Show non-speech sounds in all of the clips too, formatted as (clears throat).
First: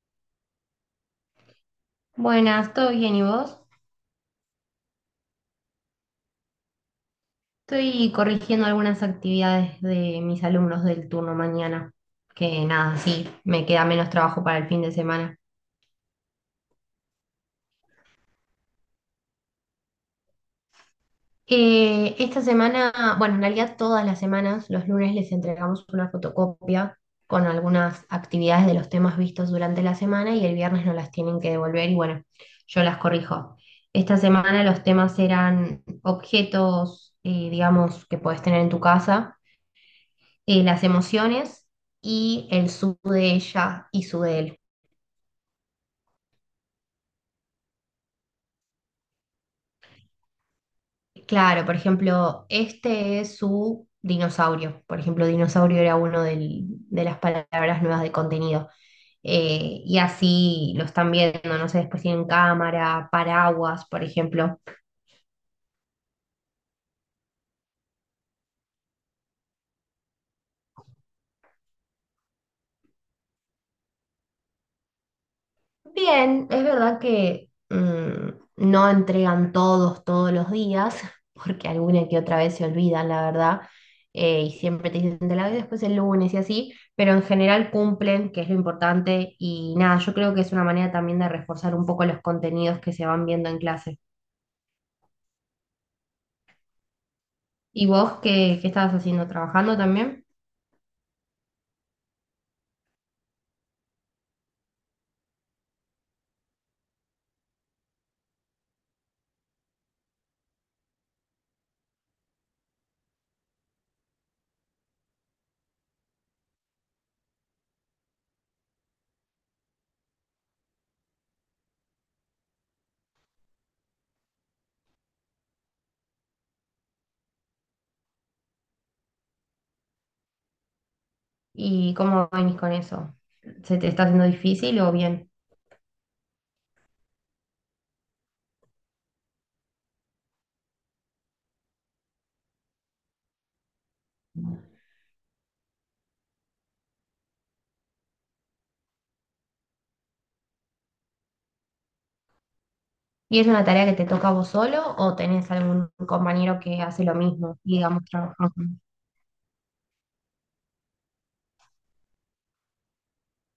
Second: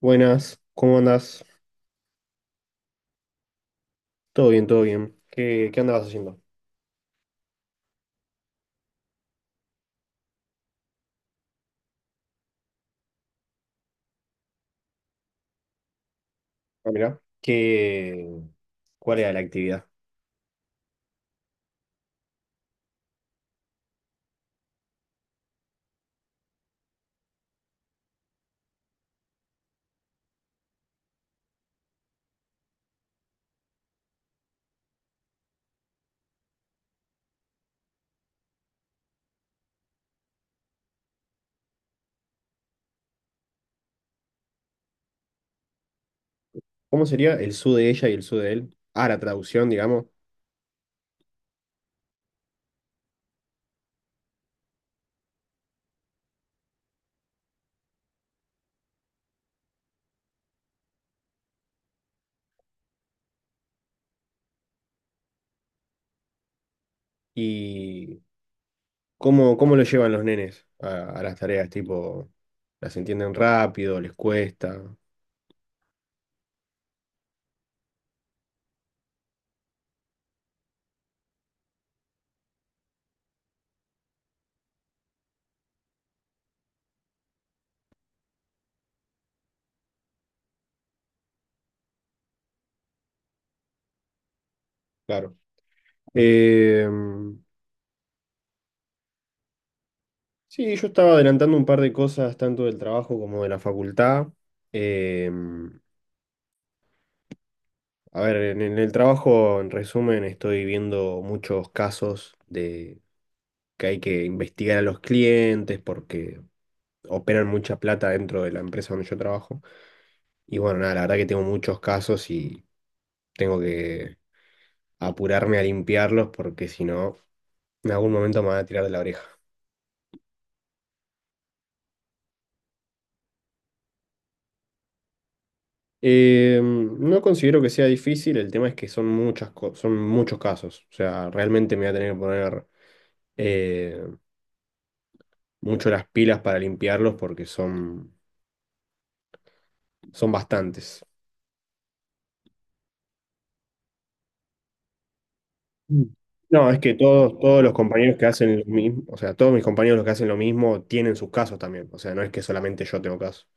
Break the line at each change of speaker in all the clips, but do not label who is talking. Buenas, ¿cómo andás?
Buenas, ¿todo bien y vos?
Todo bien, todo bien. ¿Qué andabas haciendo?
Estoy corrigiendo algunas actividades de mis alumnos del turno mañana, que nada, sí, me queda menos trabajo para el fin de semana.
Ah, mirá. ¿Qué, cuál era la actividad?
Esta semana, bueno, en realidad todas las semanas, los lunes les entregamos una fotocopia con algunas actividades de los temas vistos durante la semana y el viernes nos las tienen que devolver y bueno, yo las corrijo. Esta semana los temas eran objetos, digamos, que podés tener en tu casa las emociones y el su de ella y su de él.
¿Cómo sería el su de ella y el su de él? Ah, la traducción, digamos.
Claro, por ejemplo, este es su dinosaurio. Por ejemplo, dinosaurio era de las palabras nuevas de contenido. Y así lo están viendo, no sé, después tienen cámara, paraguas, por ejemplo.
¿Y cómo lo llevan los nenes a las tareas? Tipo, ¿las entienden rápido? ¿Les cuesta?
Bien, es verdad que no entregan todos todos los días, (laughs) porque alguna que otra vez se olvidan, la verdad, y siempre te dicen te la doy después el lunes y así, pero en general cumplen, que es lo importante, y nada, yo creo que es una manera también de reforzar un poco los contenidos que se van viendo en clase.
Claro. Eh,
¿Y vos qué estabas haciendo? ¿Trabajando también?
sí, yo estaba adelantando un par de cosas, tanto del trabajo como de la facultad. Eh, A ver, en el trabajo, en resumen, estoy viendo muchos casos de que hay que investigar a los clientes porque operan mucha plata dentro de la empresa donde yo trabajo. Y bueno, nada, la verdad que tengo muchos casos y tengo que apurarme a limpiarlos porque si no, en algún momento me van a tirar de la oreja.
¿Y cómo venís con eso? ¿Se te está haciendo difícil o bien?
No considero que sea difícil, el tema es que son muchas, son muchos casos. O sea, realmente me voy a tener que poner... eh, mucho las pilas para limpiarlos porque son, son bastantes.
¿Y es una tarea que te toca a vos solo o tenés algún
Mm.
compañero
No, es
que
que
hace lo
todos,
mismo,
todos los
digamos,
compañeros que
trabajan
hacen lo
juntos?
mismo, o sea, todos mis compañeros los que hacen lo mismo tienen sus casos también. O sea, no es que solamente yo tengo casos.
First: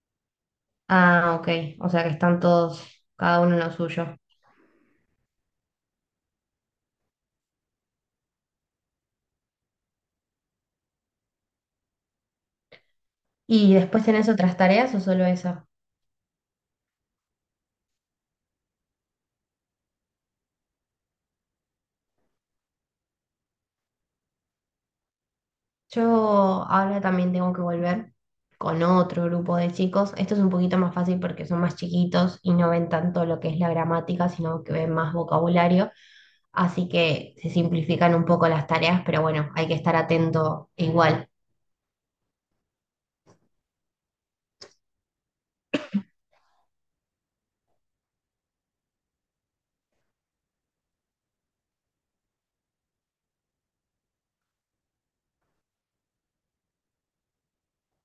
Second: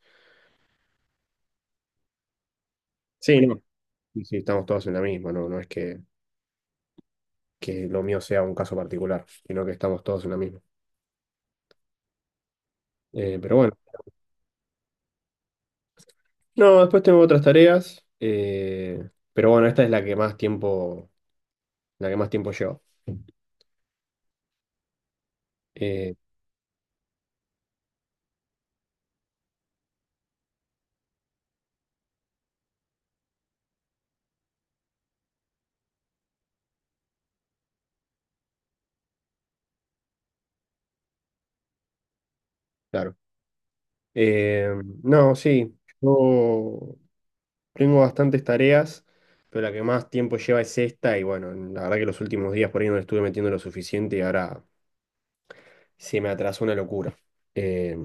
Ah, ok. O sea que están todos, cada
Sí,
uno en
no.
lo suyo.
Sí, sí, estamos todos en la misma, no, no es que lo mío sea un caso particular, sino que estamos todos en la misma. Pero bueno.
¿Y después tenés otras tareas o solo esa?
No, después tengo otras tareas, pero bueno, esta es la que más tiempo, la que más tiempo lleva.
Yo
Eh,
ahora también tengo que volver con otro grupo de chicos. Esto es un poquito más fácil porque son más chiquitos y no ven tanto lo que es la gramática, sino que ven más vocabulario. Así que se simplifican un poco las tareas, pero bueno, hay que estar atento igual.
claro. Eh, no, sí, yo tengo bastantes tareas, pero la que más tiempo lleva es esta y bueno, la verdad que los últimos días por ahí no le estuve metiendo lo suficiente y ahora se me atrasó una locura. Eh,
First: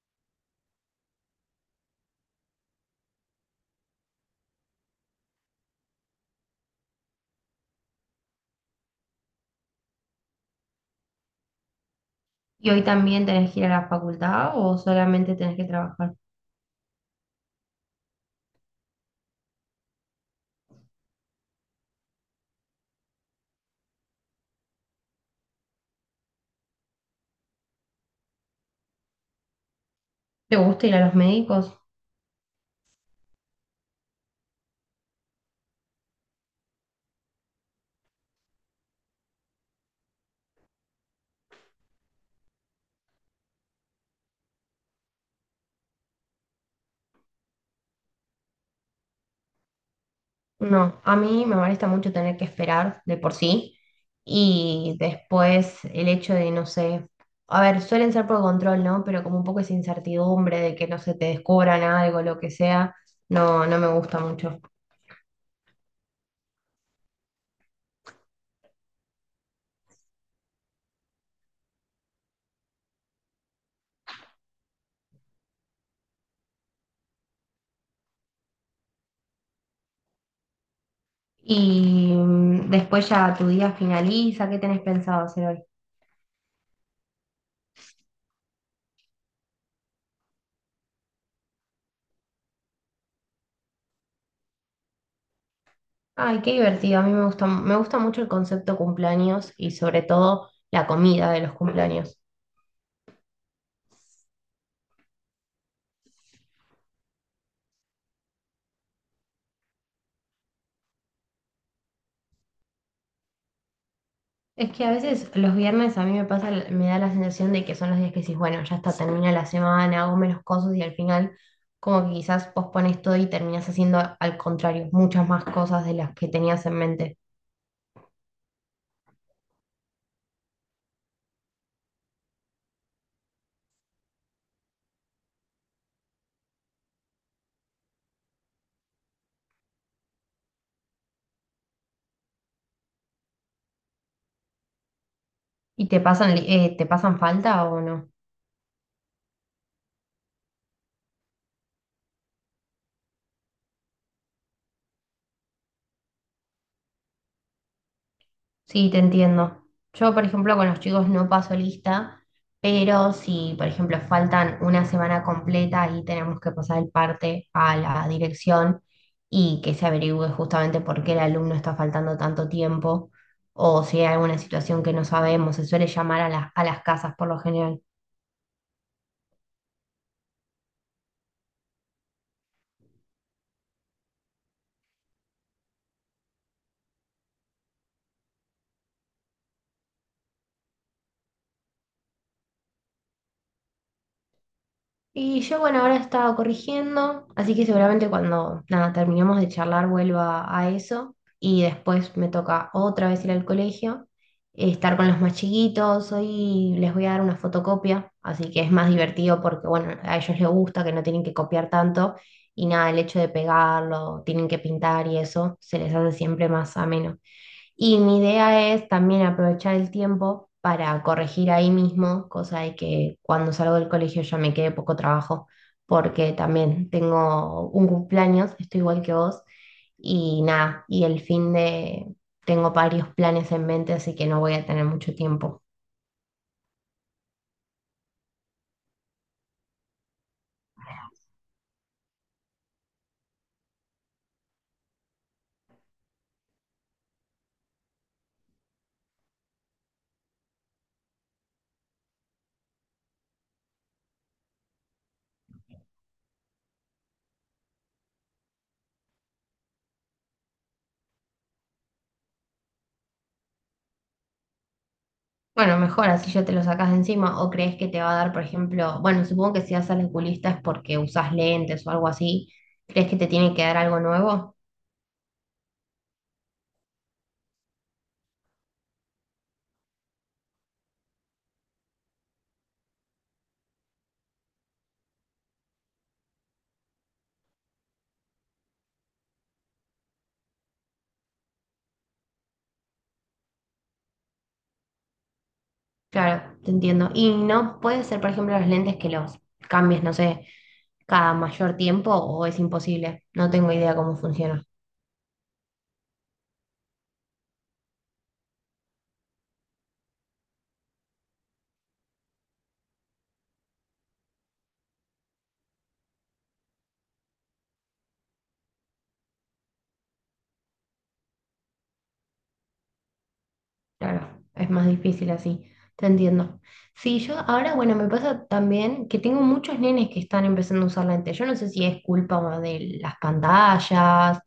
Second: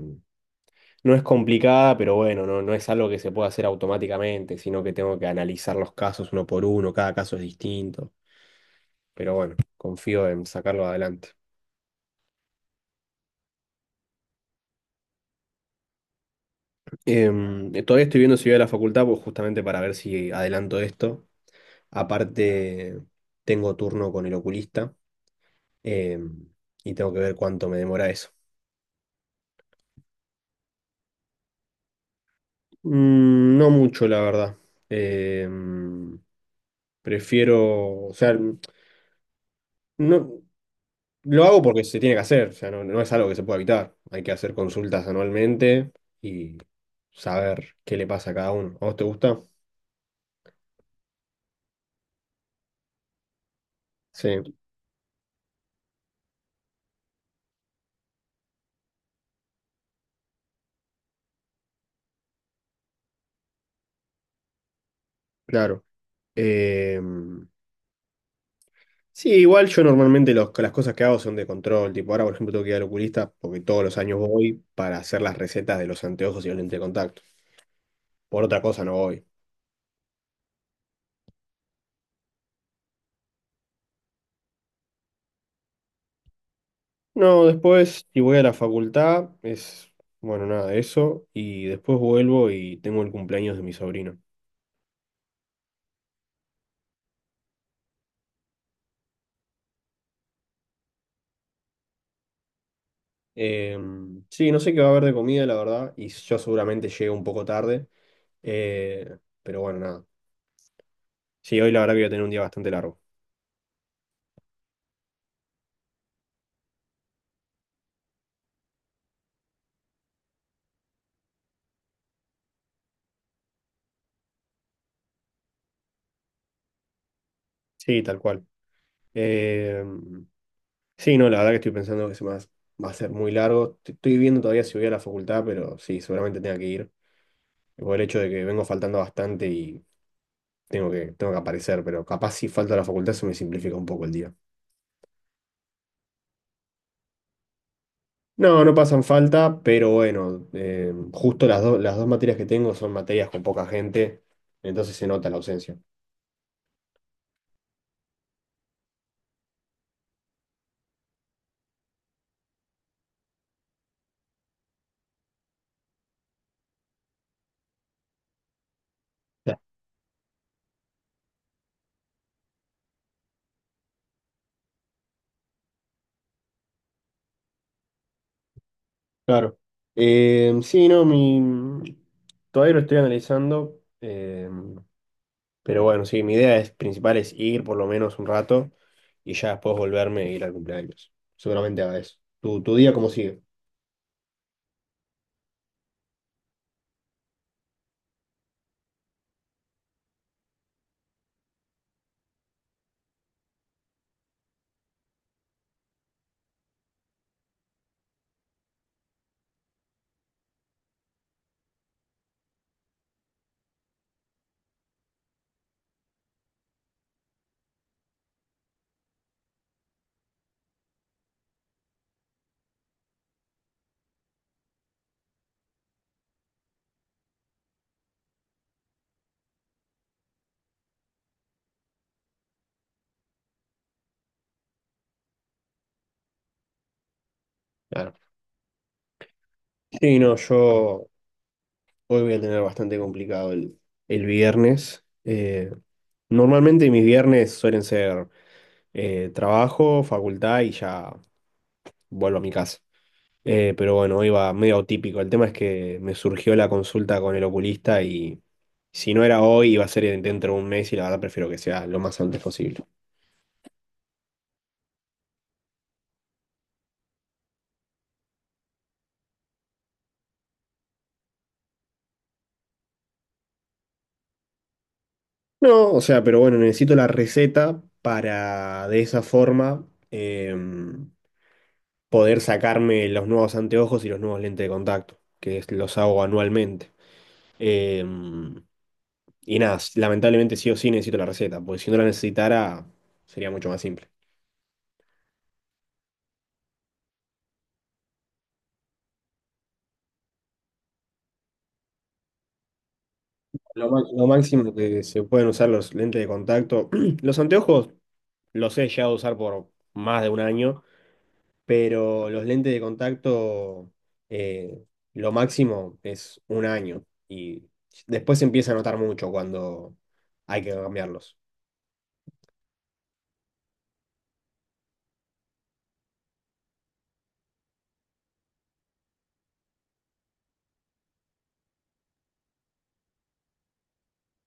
no es complicada, pero bueno, no, no es algo que se pueda hacer automáticamente, sino que tengo que analizar los casos uno por uno, cada caso es distinto, pero bueno, confío en sacarlo adelante.
¿Y hoy también tenés que ir a la facultad o solamente tenés que trabajar?
Todavía estoy viendo si voy a la facultad, pues justamente para ver si adelanto esto. Aparte, tengo turno con el oculista em, y tengo que ver cuánto me demora eso.
¿Te gusta ir a los médicos?
Mm, no mucho, la verdad. Em, prefiero, o sea, no, lo hago porque se tiene que hacer, o sea, no, no es algo que se pueda evitar. Hay que hacer consultas anualmente y saber qué le pasa a cada uno. ¿A vos te gusta?
No, a mí me molesta mucho tener que esperar de por sí
Sí,
y después el hecho de, no sé, a ver, suelen ser por control, ¿no? Pero como un poco esa incertidumbre de que no se te descubran algo, lo que sea, no, no me gusta mucho.
claro. Em, Sí, igual yo normalmente las cosas que hago son de control. Tipo, ahora por ejemplo tengo que ir al oculista porque todos los años voy para hacer las recetas de los anteojos y los lentes de contacto. Por otra cosa no voy.
Y después ya tu día finaliza, ¿qué tenés pensado hacer hoy?
No, después si voy a la facultad es, bueno, nada de eso. Y después vuelvo y tengo el cumpleaños de mi sobrino.
Ay, qué divertido. A mí me gusta mucho el concepto cumpleaños y sobre todo la comida de los cumpleaños.
Eh, sí, no sé qué va a haber de comida, la verdad. Y yo seguramente llego un poco tarde. Eh, pero bueno, nada. Sí, hoy la verdad que voy a tener un día bastante largo.
Es que a veces los viernes a mí me pasa, me da la sensación de que son los días que decís, bueno, ya está, termina la semana, hago menos cosas y al final como que quizás pospones todo y terminas haciendo al contrario, muchas más cosas de las que tenías en mente.
Sí, tal cual. Em, Sí, no, la verdad que estoy pensando que se me va a ser muy largo. Estoy viendo todavía si voy a la facultad, pero sí, seguramente tenga que ir. Por el hecho de que vengo faltando bastante y tengo que aparecer, pero capaz si falta a la facultad se me simplifica un poco el día.
¿Y te te pasan falta o no?
No, no pasan falta, pero bueno, justo las, las dos materias que tengo son materias con poca gente, entonces se nota la ausencia.
Sí, te entiendo. Yo, por ejemplo, con los chicos no paso lista, pero si, por ejemplo, faltan una semana completa, ahí tenemos que pasar el parte a la dirección
Ya,
y que se averigüe justamente por qué el alumno está faltando tanto tiempo o si hay alguna situación que no sabemos. Se suele llamar a a las casas por lo general.
claro. Sí, no, mi... todavía lo estoy analizando. Pero bueno, sí, mi idea es, principal es ir por lo menos un rato y ya después volverme e ir al cumpleaños. Seguramente haga eso. ¿Tu día cómo sigue?
Y yo, bueno, ahora estaba corrigiendo, así que seguramente cuando nada, terminemos de charlar vuelva a eso y después me toca otra vez ir al colegio, estar con los más chiquitos, hoy les voy a dar una fotocopia, así que es más divertido porque, bueno, a ellos les gusta que no tienen que copiar tanto y nada, el hecho de pegarlo, tienen que pintar y eso, se les hace siempre más ameno. Y mi idea es también aprovechar el tiempo para corregir ahí mismo, cosa de que cuando salgo del colegio ya me quede poco trabajo, porque también tengo un cumpleaños, estoy igual que vos, y nada, y el fin de tengo varios planes en mente, así que no voy a tener mucho tiempo.
Claro. Sí, no, yo hoy voy a tener bastante complicado el viernes. Normalmente mis viernes suelen ser trabajo, facultad y ya vuelvo a mi casa. Pero bueno, iba medio atípico. El tema es que me surgió la consulta con el oculista y si no era hoy, iba a ser dentro de un mes y la verdad prefiero que sea lo más antes posible.
Bueno, mejor así ya te lo sacas de encima, o crees que te va a dar, por ejemplo, bueno, supongo que si vas al oculista es porque usas lentes o algo así, ¿crees que te tiene que dar algo nuevo?
No, o sea, pero bueno, necesito la receta para de esa forma poder sacarme los nuevos anteojos y los nuevos lentes de contacto, los hago anualmente. Em, y nada, lamentablemente sí o sí necesito la receta, porque si no la necesitara sería mucho más simple.
Claro, te entiendo. Y no puede ser, por ejemplo, los lentes que los cambies, no sé, cada mayor tiempo o es imposible. No tengo idea cómo
Lo
funciona.
máximo que se pueden usar los lentes de contacto. (clears throat) Los anteojos los he llegado a usar por más de un año, pero los lentes de contacto, eh, lo máximo es un año. Y después se empieza a notar mucho cuando hay que cambiarlos.
Claro, es más difícil así. Te entiendo. Sí, yo ahora, bueno, me pasa también que tengo muchos nenes que están empezando a usar lentes. Yo no sé si es culpa de las pantallas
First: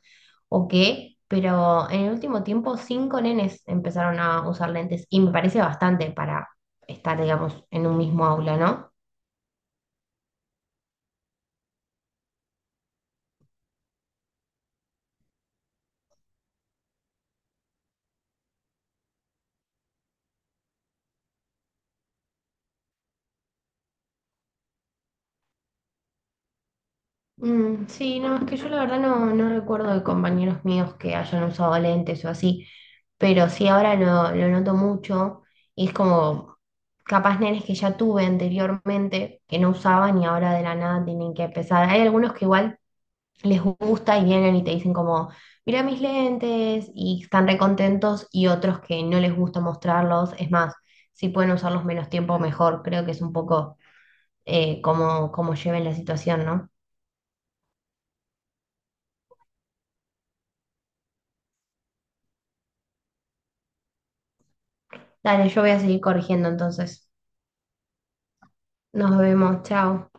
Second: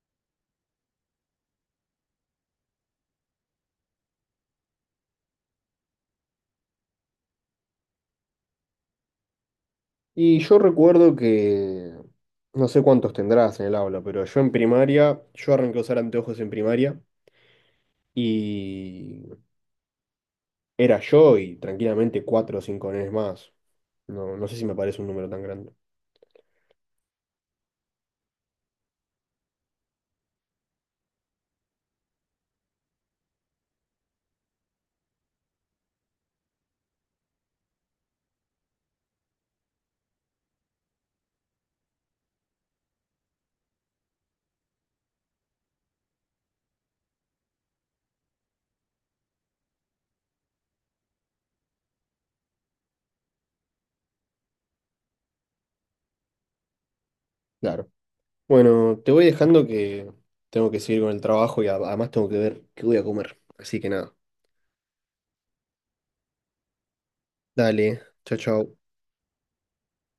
o qué, pero en el último tiempo 5 nenes empezaron a usar lentes y me parece bastante para estar, digamos, en un mismo aula, ¿no?
Y yo recuerdo que, no sé cuántos tendrás en el aula, pero yo en primaria, yo arranqué a usar anteojos en primaria. Y era yo y tranquilamente cuatro o cinco nenes más. No, no sé si me parece un número tan grande.
Mm, sí, no, es que yo la verdad no, no recuerdo de compañeros míos que hayan usado lentes o así, pero sí ahora lo noto mucho y es como capaz nenes que ya tuve anteriormente que no usaban y ahora de la nada tienen que empezar. Hay algunos que igual les gusta y vienen y te dicen como, mira mis lentes y están recontentos y otros que no les gusta mostrarlos, es más, si pueden usarlos menos tiempo mejor, creo que es un poco como lleven la situación, ¿no?
Claro. Bueno, te voy dejando que tengo que seguir con el trabajo y además tengo que ver qué voy a comer. Así que nada.
Dale, yo voy a seguir corrigiendo entonces.
Dale. Chao, chao.
Nos vemos, chao.